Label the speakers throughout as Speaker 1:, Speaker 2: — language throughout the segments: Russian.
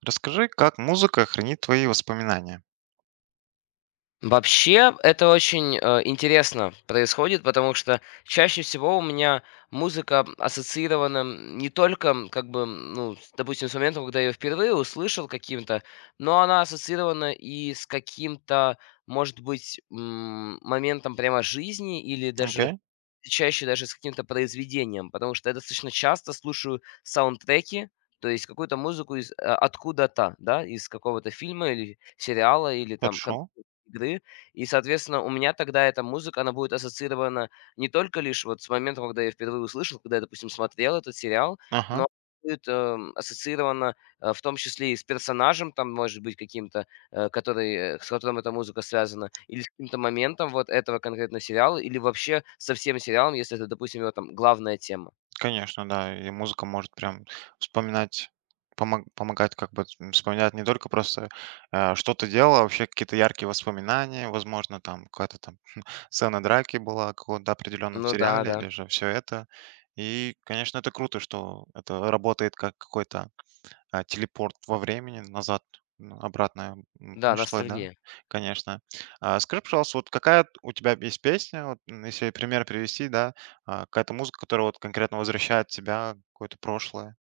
Speaker 1: Расскажи, как музыка хранит твои воспоминания.
Speaker 2: Вообще, это очень, интересно происходит, потому что чаще всего у меня музыка ассоциирована, не только, как бы, ну, с допустим, с момента, когда я её впервые услышал каким-то, но она ассоциирована и с каким-то, может быть, моментом прямо жизни или даже
Speaker 1: Окей,
Speaker 2: и чаще даже с каким-то произведением, потому что я достаточно часто слушаю саундтреки, то есть какую-то музыку из, откуда-то, да, из какого-то фильма или сериала, или там
Speaker 1: хорошо.
Speaker 2: компьютерной игры. И, соответственно, у меня тогда эта музыка, она будет ассоциирована не только лишь вот с моментом, когда я впервые услышал, когда я, допустим, смотрел этот сериал,
Speaker 1: Ага,
Speaker 2: но будет, ассоциирована, в том числе и с персонажем, там, может быть, каким-то, который, с которым эта музыка связана, или с каким-то моментом вот этого конкретно сериала, или вообще со всем сериалом, если это, допустим, его там главная тема.
Speaker 1: конечно, да. И музыка может прям вспоминать, помогать как бы вспоминать не только просто что ты делал, а вообще какие-то яркие воспоминания, возможно, там какая-то там сцена драки была в каком-то определенном
Speaker 2: Ну да,
Speaker 1: сериале
Speaker 2: да.
Speaker 1: или же все это. И, конечно, это круто, что это работает как какой-то телепорт во времени назад, обратно,
Speaker 2: Да,
Speaker 1: прошлое, да,
Speaker 2: ностальгия.
Speaker 1: конечно. Скажи, пожалуйста, вот какая т у тебя есть песня, вот, если пример привести, да, какая-то музыка, которая вот конкретно возвращает тебя в какое-то прошлое?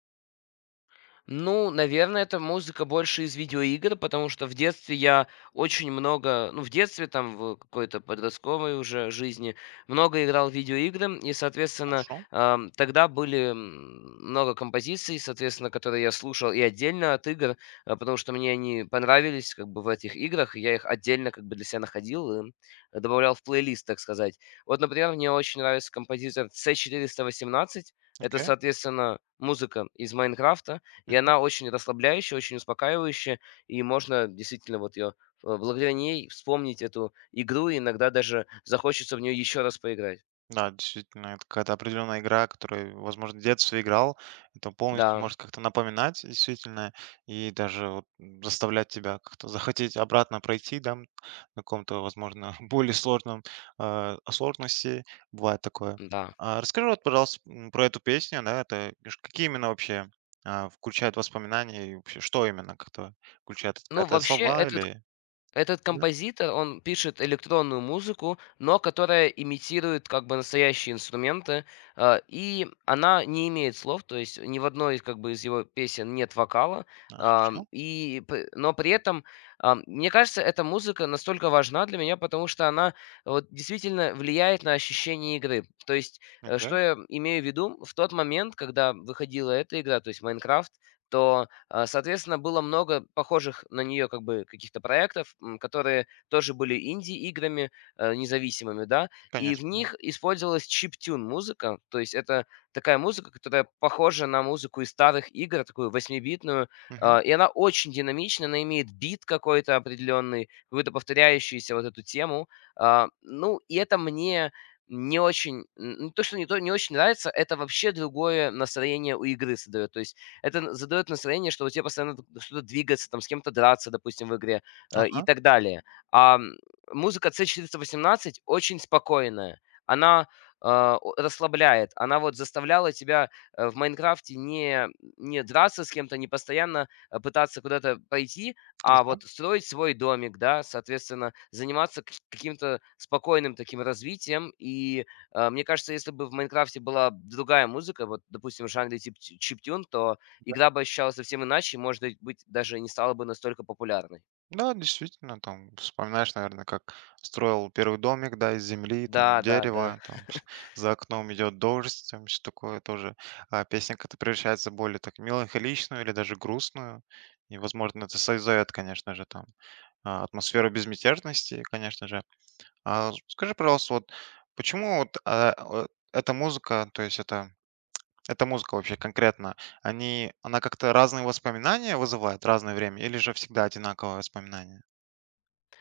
Speaker 2: Ну, наверное, это музыка больше из видеоигр, потому что в детстве я очень много, ну, в детстве, там, в какой-то подростковой уже жизни, много играл в видеоигры, и, соответственно,
Speaker 1: Хорошо,
Speaker 2: тогда были много композиций, соответственно, которые я слушал и отдельно от игр, потому что мне они понравились, как бы, в этих играх, и я их отдельно, как бы, для себя находил и добавлял в плейлист, так сказать. Вот, например, мне очень нравится композитор c восемнадцать, это,
Speaker 1: окей.
Speaker 2: соответственно, музыка из Майнкрафта, и она очень расслабляющая, очень успокаивающая, и можно действительно вот ее благодаря ней вспомнить эту игру, и иногда даже захочется в нее еще раз поиграть.
Speaker 1: Да, действительно, это какая-то определенная игра, которую, возможно, в детстве играл. Это полностью
Speaker 2: Да,
Speaker 1: может как-то напоминать, действительно, и даже вот заставлять тебя как-то захотеть обратно пройти, да, на каком-то, возможно, более сложном сложности. Бывает такое.
Speaker 2: да.
Speaker 1: А расскажи, вот, пожалуйста, про эту песню, да, это ж какие именно вообще включают воспоминания и вообще что именно как-то включает?
Speaker 2: Ну,
Speaker 1: Это
Speaker 2: вообще,
Speaker 1: слова
Speaker 2: это
Speaker 1: или...
Speaker 2: этот
Speaker 1: Да?
Speaker 2: композитор, он пишет электронную музыку, но которая имитирует как бы настоящие инструменты, и она не имеет слов, то есть ни в одной из как бы из его песен нет вокала,
Speaker 1: А, хорошо,
Speaker 2: но при этом мне кажется, эта музыка настолько важна для меня, потому что она вот действительно влияет на ощущение игры. То есть что
Speaker 1: окей,
Speaker 2: я имею в виду? В тот момент, когда выходила эта игра, то есть Майнкрафт, то соответственно, было много похожих на нее как бы каких-то проектов, которые тоже были инди-играми независимыми, да, и
Speaker 1: конечно,
Speaker 2: в
Speaker 1: да.
Speaker 2: них использовалась чиптюн музыка, то есть это такая музыка, которая похожа на музыку из старых игр, такую восьмибитную,
Speaker 1: Мгм.
Speaker 2: и она очень динамична, она имеет бит какой-то определенный, какую-то повторяющуюся вот эту тему. Ну, и это мне не очень, не то, что не, то, не очень нравится, это вообще другое настроение у игры создает. То есть это задает настроение, что у тебя постоянно что-то двигаться, там, с кем-то драться, допустим, в игре, и
Speaker 1: Ага,
Speaker 2: так далее. А м, музыка c восемнадцать очень спокойная. Она расслабляет. Она вот заставляла тебя в Майнкрафте не драться с кем-то, не постоянно пытаться куда-то пойти, а
Speaker 1: хорошо.
Speaker 2: вот строить свой домик, да, соответственно, заниматься каким-то спокойным таким развитием. И мне кажется, если бы в Майнкрафте была другая музыка, вот, допустим, в жанре тип чиптюн, то игра бы ощущалась совсем иначе, и, может быть, даже не стала бы настолько популярной.
Speaker 1: Да, действительно, там вспоминаешь, наверное, как строил первый домик, да, из земли, там
Speaker 2: Да, да, да.
Speaker 1: дерево, там за окном идет дождь, там все такое тоже. А песня как-то превращается в более так меланхоличную или даже грустную. И, возможно, это создает, конечно же, там атмосферу безмятежности, конечно же. А скажи, пожалуйста, вот почему вот э, эта музыка, то есть эта музыка вообще конкретно, она как-то разные воспоминания вызывает разное время, или же всегда одинаковые воспоминания?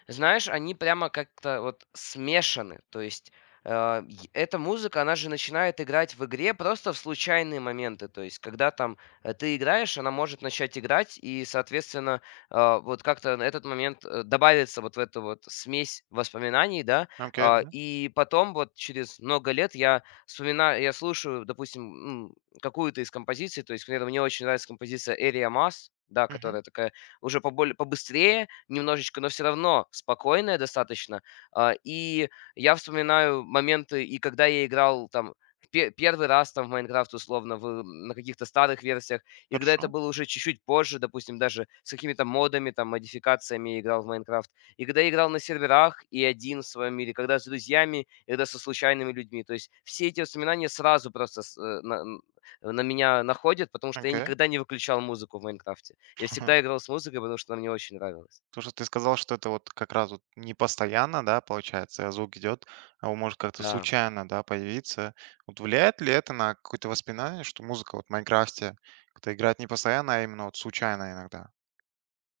Speaker 2: Знаешь, они прямо как-то вот смешаны. То есть эта музыка, она же начинает играть в игре просто в случайные моменты. То есть когда там ты играешь, она может начать играть, и, соответственно, вот как-то на этот момент добавится вот в эту вот смесь воспоминаний, да.
Speaker 1: Окей, да.
Speaker 2: И потом вот через много лет я вспоминаю, я слушаю, допустим, какую-то из композиций. То есть, к примеру, мне очень нравится композиция «Area Mass», да,
Speaker 1: Мгм.
Speaker 2: которая такая уже поболь побыстрее немножечко, но все равно спокойная достаточно. И я вспоминаю моменты, и когда я играл там пе первый раз там в "Майнкрафт", условно, на каких-то старых версиях, и когда
Speaker 1: Хорошо.
Speaker 2: это было уже чуть-чуть позже, допустим, даже с какими-то модами, там, модификациями я играл в "Майнкрафт", и когда я играл на серверах и один в своем мире, когда с друзьями, и когда со случайными людьми. То есть все эти воспоминания сразу просто с э, на меня находят, потому что я
Speaker 1: Окей.
Speaker 2: никогда не выключал музыку в "Майнкрафте". Я всегда играл с музыкой, потому что она мне очень нравилась.
Speaker 1: То, что ты сказал, что это вот как раз вот не постоянно, да, получается, звук идет, а он может как-то
Speaker 2: Да.
Speaker 1: случайно, да, появиться. Вот влияет ли это на какое-то воспоминание, что музыка вот в Майнкрафте как-то играет не постоянно, а именно вот случайно иногда?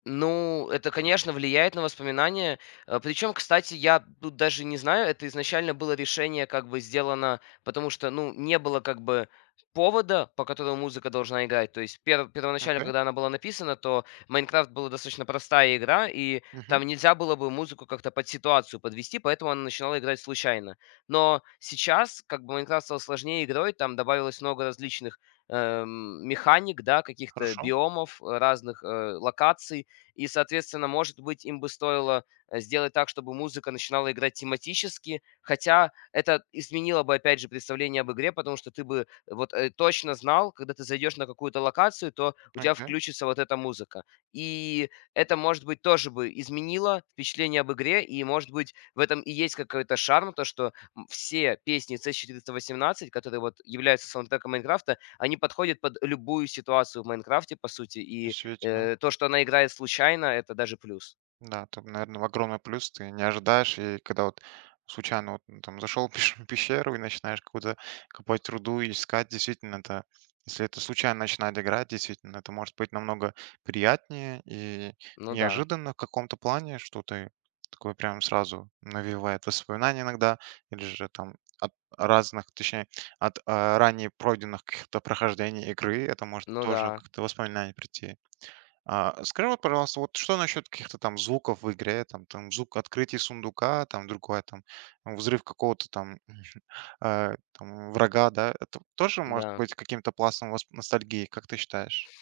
Speaker 2: Ну, это, конечно, влияет на воспоминания. Причем, кстати, я тут даже не знаю, это изначально было решение как бы сделано, потому что, ну, не было как бы повода, по которому музыка должна играть. То есть первоначально,
Speaker 1: Окей.
Speaker 2: когда она была написана, то Майнкрафт была достаточно простая игра, и
Speaker 1: Мгм.
Speaker 2: там нельзя было бы музыку как-то под ситуацию подвести, поэтому она начинала играть случайно. Но сейчас, как бы Майнкрафт стал сложнее игрой, там добавилось много различных механик, да, каких-то
Speaker 1: Хорошо.
Speaker 2: биомов, разных локаций, и, соответственно, может быть, им бы стоило, сделать так, чтобы музыка начинала играть тематически, хотя это изменило бы, опять же, представление об игре, потому что ты бы вот, точно знал, когда ты зайдешь на какую-то локацию, то у тебя
Speaker 1: Окей.
Speaker 2: включится вот эта музыка. И это, может быть, тоже бы изменило впечатление об игре, и, может быть, в этом и есть какой-то шарм, то, что, все песни C418, которые вот являются саундтреком "Майнкрафта", они подходят под любую ситуацию в "Майнкрафте", по сути, и
Speaker 1: Действительно.
Speaker 2: То, что она играет случайно, это даже плюс.
Speaker 1: Да, там, наверное, огромный плюс, ты не ожидаешь, и когда вот случайно вот, ну, там зашел в пещеру и начинаешь какую-то копать руду и искать, действительно, это, если это случайно начинает играть, действительно, это может быть намного приятнее и
Speaker 2: Ну да,
Speaker 1: неожиданно в каком-то плане, что ты такой прям сразу навевает воспоминания иногда, или же там от разных, точнее, от ранее пройденных каких-то прохождений игры, это может
Speaker 2: ну
Speaker 1: тоже
Speaker 2: да,
Speaker 1: как-то воспоминания прийти. Скажи, вот, пожалуйста, вот что насчет каких-то там звуков в игре, там, там звук открытия сундука, там другое, там взрыв какого-то там, там врага, да, это тоже может
Speaker 2: да.
Speaker 1: быть каким-то пластом ностальгии, как ты считаешь?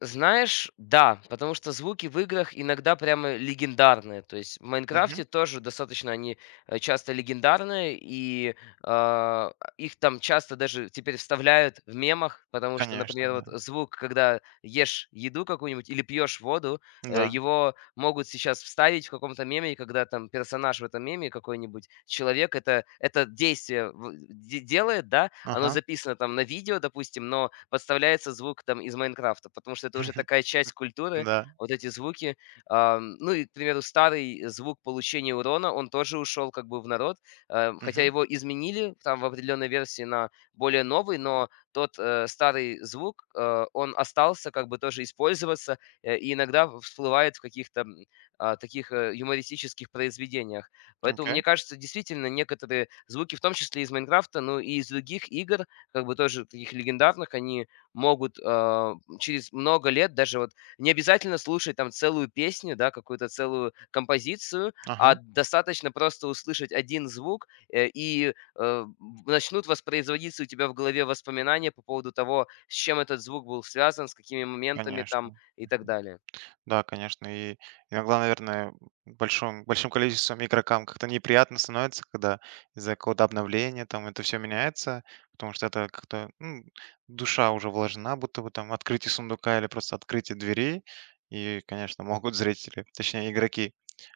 Speaker 2: Знаешь, да, потому что звуки в играх иногда прямо легендарные. То есть в
Speaker 1: Мгм.
Speaker 2: Майнкрафте тоже достаточно они часто легендарные, и их там часто даже теперь вставляют в мемах, потому что,
Speaker 1: Конечно,
Speaker 2: например,
Speaker 1: да.
Speaker 2: вот звук, когда ешь еду какую-нибудь или пьешь воду,
Speaker 1: Да.
Speaker 2: его могут сейчас вставить в каком-то меме, и когда там персонаж в этом меме какой-нибудь человек это действие делает, да, оно
Speaker 1: Ага.
Speaker 2: записано там на видео, допустим, но подставляется звук там из "Майнкрафта", потому что это уже такая часть культуры,
Speaker 1: Да.
Speaker 2: вот эти звуки. Ну и, к примеру, старый звук получения урона, он тоже ушел как бы в народ, хотя
Speaker 1: Мгм.
Speaker 2: его изменили там в определенной версии на более новый, но тот, старый звук, он остался как бы тоже использоваться, и иногда всплывает в каких-то, таких, юмористических произведениях. Поэтому,
Speaker 1: Окей.
Speaker 2: мне кажется, действительно, некоторые звуки, в том числе из "Майнкрафта", но и из других игр, как бы тоже таких легендарных, они могут, через много лет даже вот не обязательно слушать там целую песню, да, какую-то целую композицию,
Speaker 1: Ага.
Speaker 2: а достаточно просто услышать один звук, начнут воспроизводиться у тебя в голове воспоминания по поводу того, с чем этот звук был связан, с какими моментами там
Speaker 1: Конечно.
Speaker 2: и так далее.
Speaker 1: Да, конечно. И иногда, наверное, большим количеством игрокам как-то неприятно становится, когда из-за какого-то обновления там это все меняется, потому что это как-то, ну, душа уже вложена, будто бы там открытие сундука или просто открытие двери. И, конечно, могут зрители, точнее, игроки,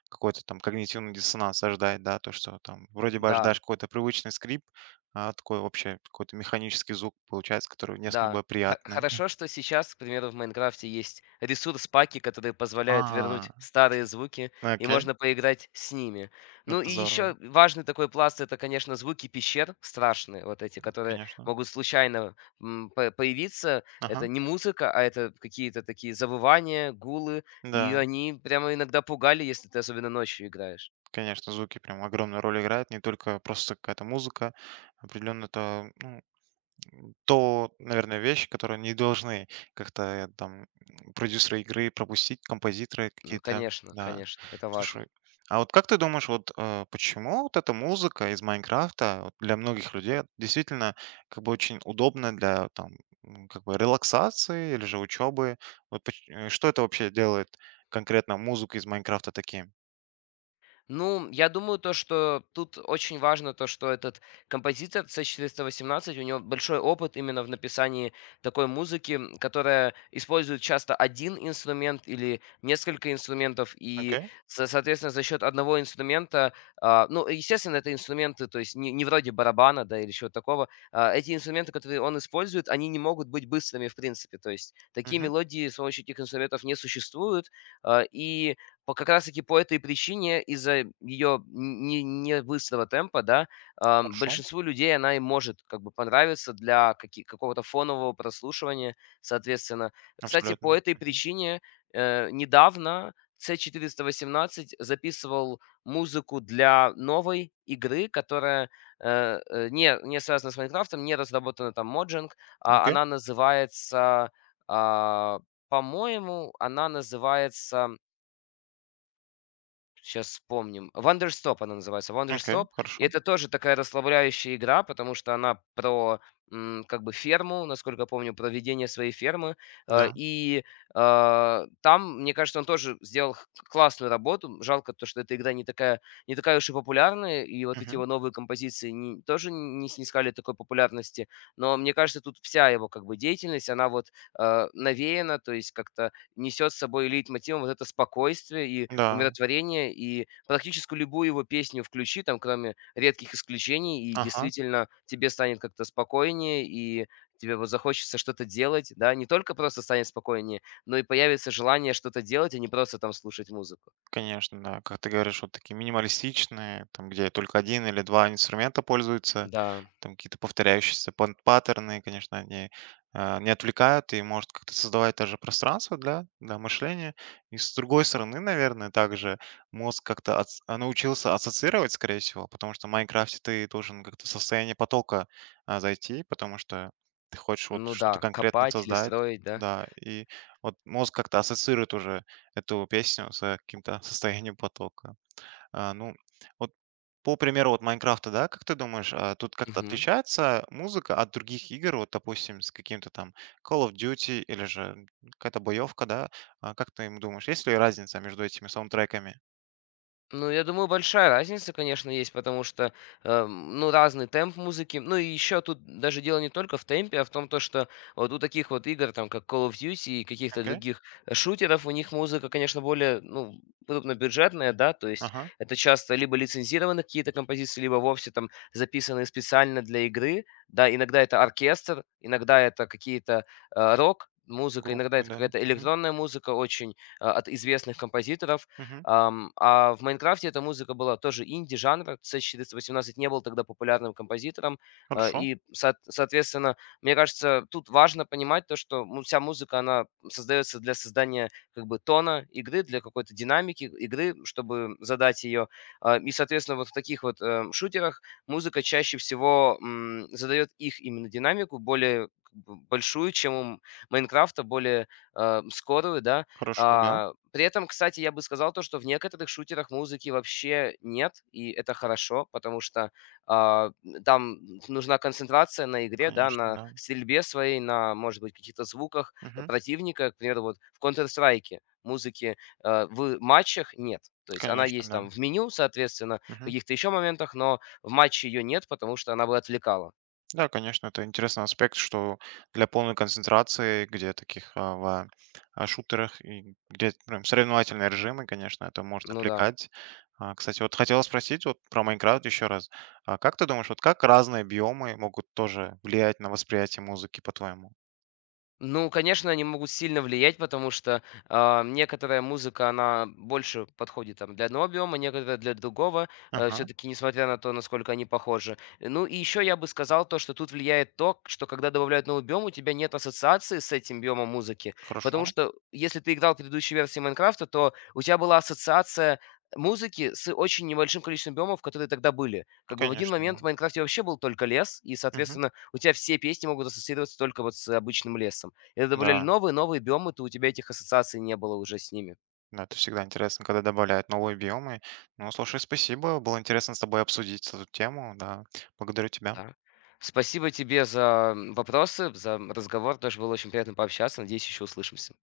Speaker 1: какой-то там когнитивный диссонанс ожидать, да, то, что там вроде бы
Speaker 2: Да.
Speaker 1: ожидаешь какой-то привычный скрип, а такой вообще какой-то механический звук получается, который не особо
Speaker 2: Да, хо
Speaker 1: приятный.
Speaker 2: хорошо, что сейчас, к примеру, в "Майнкрафте" есть ресурс-паки, которые позволяют вернуть
Speaker 1: А,
Speaker 2: старые звуки, и
Speaker 1: окей,
Speaker 2: можно поиграть с ними. Ну
Speaker 1: это
Speaker 2: и
Speaker 1: здорово,
Speaker 2: еще важный такой пласт — это, конечно, звуки пещер страшные, вот эти, которые
Speaker 1: конечно.
Speaker 2: могут случайно, м, по появиться. Это
Speaker 1: Ага,
Speaker 2: не музыка, а это какие-то такие завывания, гулы, и
Speaker 1: да,
Speaker 2: они прямо иногда пугали, если ты особенно ночью играешь.
Speaker 1: конечно, звуки прям огромную роль играют, не только просто какая-то музыка, определенно это, ну, то, наверное, вещи, которые не должны как-то там продюсеры игры пропустить, композиторы
Speaker 2: Ну
Speaker 1: какие-то,
Speaker 2: конечно,
Speaker 1: да.
Speaker 2: конечно, это важно.
Speaker 1: Слушай, а вот как ты думаешь, вот почему вот эта музыка из Майнкрафта вот для многих людей действительно как бы очень удобна для там как бы релаксации или же учебы? Вот что это вообще делает конкретно музыку из Майнкрафта таким?
Speaker 2: Ну, я думаю, то, что тут очень важно то, что этот композитор c четыреста восемнадцать у него большой опыт именно в написании такой музыки, которая использует часто один инструмент или несколько инструментов, и, соответственно, за счет одного инструмента, ну, естественно, это инструменты, то есть не вроде барабана, да, или чего-то такого, эти инструменты, которые он использует, они не могут быть быстрыми, в принципе, то есть такие
Speaker 1: Мгм.
Speaker 2: мелодии с помощью этих инструментов не существуют, а, и по как раз-таки по этой причине, из-за ее не быстрого темпа, да,
Speaker 1: Хорошо,
Speaker 2: большинству людей она и может как бы понравиться для каки какого-то фонового прослушивания, соответственно. Кстати,
Speaker 1: абсолютно.
Speaker 2: по этой
Speaker 1: Мгм.
Speaker 2: причине, недавно c восемнадцать записывал музыку для новой игры, которая, не связана с "Майнкрафтом", не разработана там Mojang.
Speaker 1: Окей,
Speaker 2: Она называется, а, по-моему, она называется сейчас вспомним. "Вандерстоп" она называется.
Speaker 1: окей,
Speaker 2: "Вандерстоп". И
Speaker 1: хорошо.
Speaker 2: это тоже такая расслабляющая игра, потому что она про, как бы ферму, насколько помню, про ведение своей фермы. Э,
Speaker 1: Да.
Speaker 2: и, там, мне кажется, он тоже сделал х классную работу. Жалко то, что эта игра не такая не такая уж и популярная, и вот эти
Speaker 1: Мгм.
Speaker 2: его новые композиции не тоже не снискали такой популярности. Но мне кажется, тут вся его как бы деятельность, она вот, навеяна, то есть как-то несет с собой лейтмотивом вот это спокойствие и
Speaker 1: Да.
Speaker 2: умиротворение, и практически любую его песню включи, там, кроме редких исключений, и
Speaker 1: Ага.
Speaker 2: действительно тебе станет как-то спокойнее, и тебе вот захочется что-то делать, да, не только просто станет спокойнее, но и появится желание что-то делать, а не просто там слушать музыку.
Speaker 1: Конечно, да. Как ты говоришь, вот такие минималистичные, там, где только один или 2 инструмента пользуются,
Speaker 2: Да,
Speaker 1: там какие-то повторяющиеся паттерны, конечно, они, не отвлекают и может как-то создавать даже пространство для мышления. И с другой стороны, наверное, также мозг как-то научился ассоциировать, скорее всего, потому что в "Майнкрафте" ты должен как-то в состояние потока, зайти, потому что ты хочешь вот
Speaker 2: ну
Speaker 1: что-то
Speaker 2: да,
Speaker 1: конкретное
Speaker 2: копать или
Speaker 1: создать.
Speaker 2: строить, да.
Speaker 1: Да, и вот мозг как-то ассоциирует уже эту песню с каким-то состоянием потока. А, ну, вот по примеру вот "Майнкрафта", да, как ты думаешь, тут как-то
Speaker 2: Мгм.
Speaker 1: отличается музыка от других игр? Вот, допустим, с каким-то там Call of Duty или же какая-то боевка, да? А, как ты, думаешь, есть ли разница между этими саундтреками?
Speaker 2: Ну, я думаю, большая разница, конечно, есть, потому что, ну, разный темп музыки. Ну, и еще тут даже дело не только в темпе, а в том, то, что вот у таких вот игр, там, как Call of Duty и каких-то
Speaker 1: Окей.
Speaker 2: других шутеров, у них музыка, конечно, более, ну, крупнобюджетная, да, то есть
Speaker 1: Ага.
Speaker 2: это часто либо лицензированные какие-то композиции, либо вовсе там записанные специально для игры, да, иногда это оркестр, иногда это какие-то рок, музыка, иногда
Speaker 1: Группы,
Speaker 2: это
Speaker 1: да.
Speaker 2: какая-то
Speaker 1: Мгм.
Speaker 2: электронная музыка очень от известных композиторов.
Speaker 1: Мгм.
Speaker 2: А в "Майнкрафте" эта музыка была тоже инди-жанра. C418 не был тогда популярным композитором.
Speaker 1: Хорошо.
Speaker 2: Соответственно, мне кажется, тут важно понимать то, что, ну, вся музыка, она создается для создания как бы тона игры, для какой-то динамики игры, чтобы задать ее. И, соответственно, вот в таких вот, шутерах музыка чаще всего, задаёт их именно динамику более как бы большую, чем у "Майнкрафта", более, скорую, да.
Speaker 1: Хорошо, да.
Speaker 2: При этом, кстати, я бы сказал то, что в некоторых шутерах музыки вообще нет, и это хорошо, потому что а, там нужна концентрация на игре, да,
Speaker 1: Конечно,
Speaker 2: на
Speaker 1: да.
Speaker 2: стрельбе своей, на, может быть, каких-то звуках
Speaker 1: Мгм.
Speaker 2: противника. К примеру, вот в Counter-Strike музыки в матчах нет. То есть она
Speaker 1: Конечно,
Speaker 2: есть
Speaker 1: да.
Speaker 2: там в меню, соответственно, в
Speaker 1: Мгм.
Speaker 2: каких-то еще моментах, но в матче ее нет, потому что она бы отвлекала.
Speaker 1: Да, конечно, это интересный аспект, что для полной концентрации, где таких в шутерах и где прям соревновательные режимы, конечно, это может
Speaker 2: Ну да.
Speaker 1: отвлекать. А, кстати, вот хотел спросить вот про Майнкрафт еще раз. А, как ты думаешь, вот как разные биомы могут тоже влиять на восприятие музыки, по-твоему?
Speaker 2: Ну, конечно, они могут сильно влиять, потому что некоторая музыка, она больше подходит там, для одного биома, некоторая для другого,
Speaker 1: Ага,
Speaker 2: все-таки несмотря на то, насколько они похожи. Ну и еще я бы сказал то, что тут влияет то, что когда добавляют новый биом, у тебя нет ассоциации с этим биомом музыки, потому
Speaker 1: хорошо.
Speaker 2: что если ты играл предыдущие версии Майнкрафта, то у тебя была ассоциация музыки с очень небольшим количеством биомов, которые тогда были.
Speaker 1: Ну,
Speaker 2: Как бы в один
Speaker 1: конечно,
Speaker 2: момент в
Speaker 1: да.
Speaker 2: Майнкрафте вообще был только лес, и,
Speaker 1: Мгм.
Speaker 2: соответственно, у тебя все песни могут ассоциироваться только вот с обычным лесом. И это добавляли
Speaker 1: Да,
Speaker 2: новые, новые биомы, то у тебя этих ассоциаций не было уже с ними.
Speaker 1: да, это всегда интересно, когда добавляют новые биомы. Ну, слушай, спасибо, было интересно с тобой обсудить эту тему, да. Благодарю тебя.
Speaker 2: Да. Спасибо тебе за, вопросы, за разговор. Тоже было очень приятно пообщаться. Надеюсь, еще услышимся.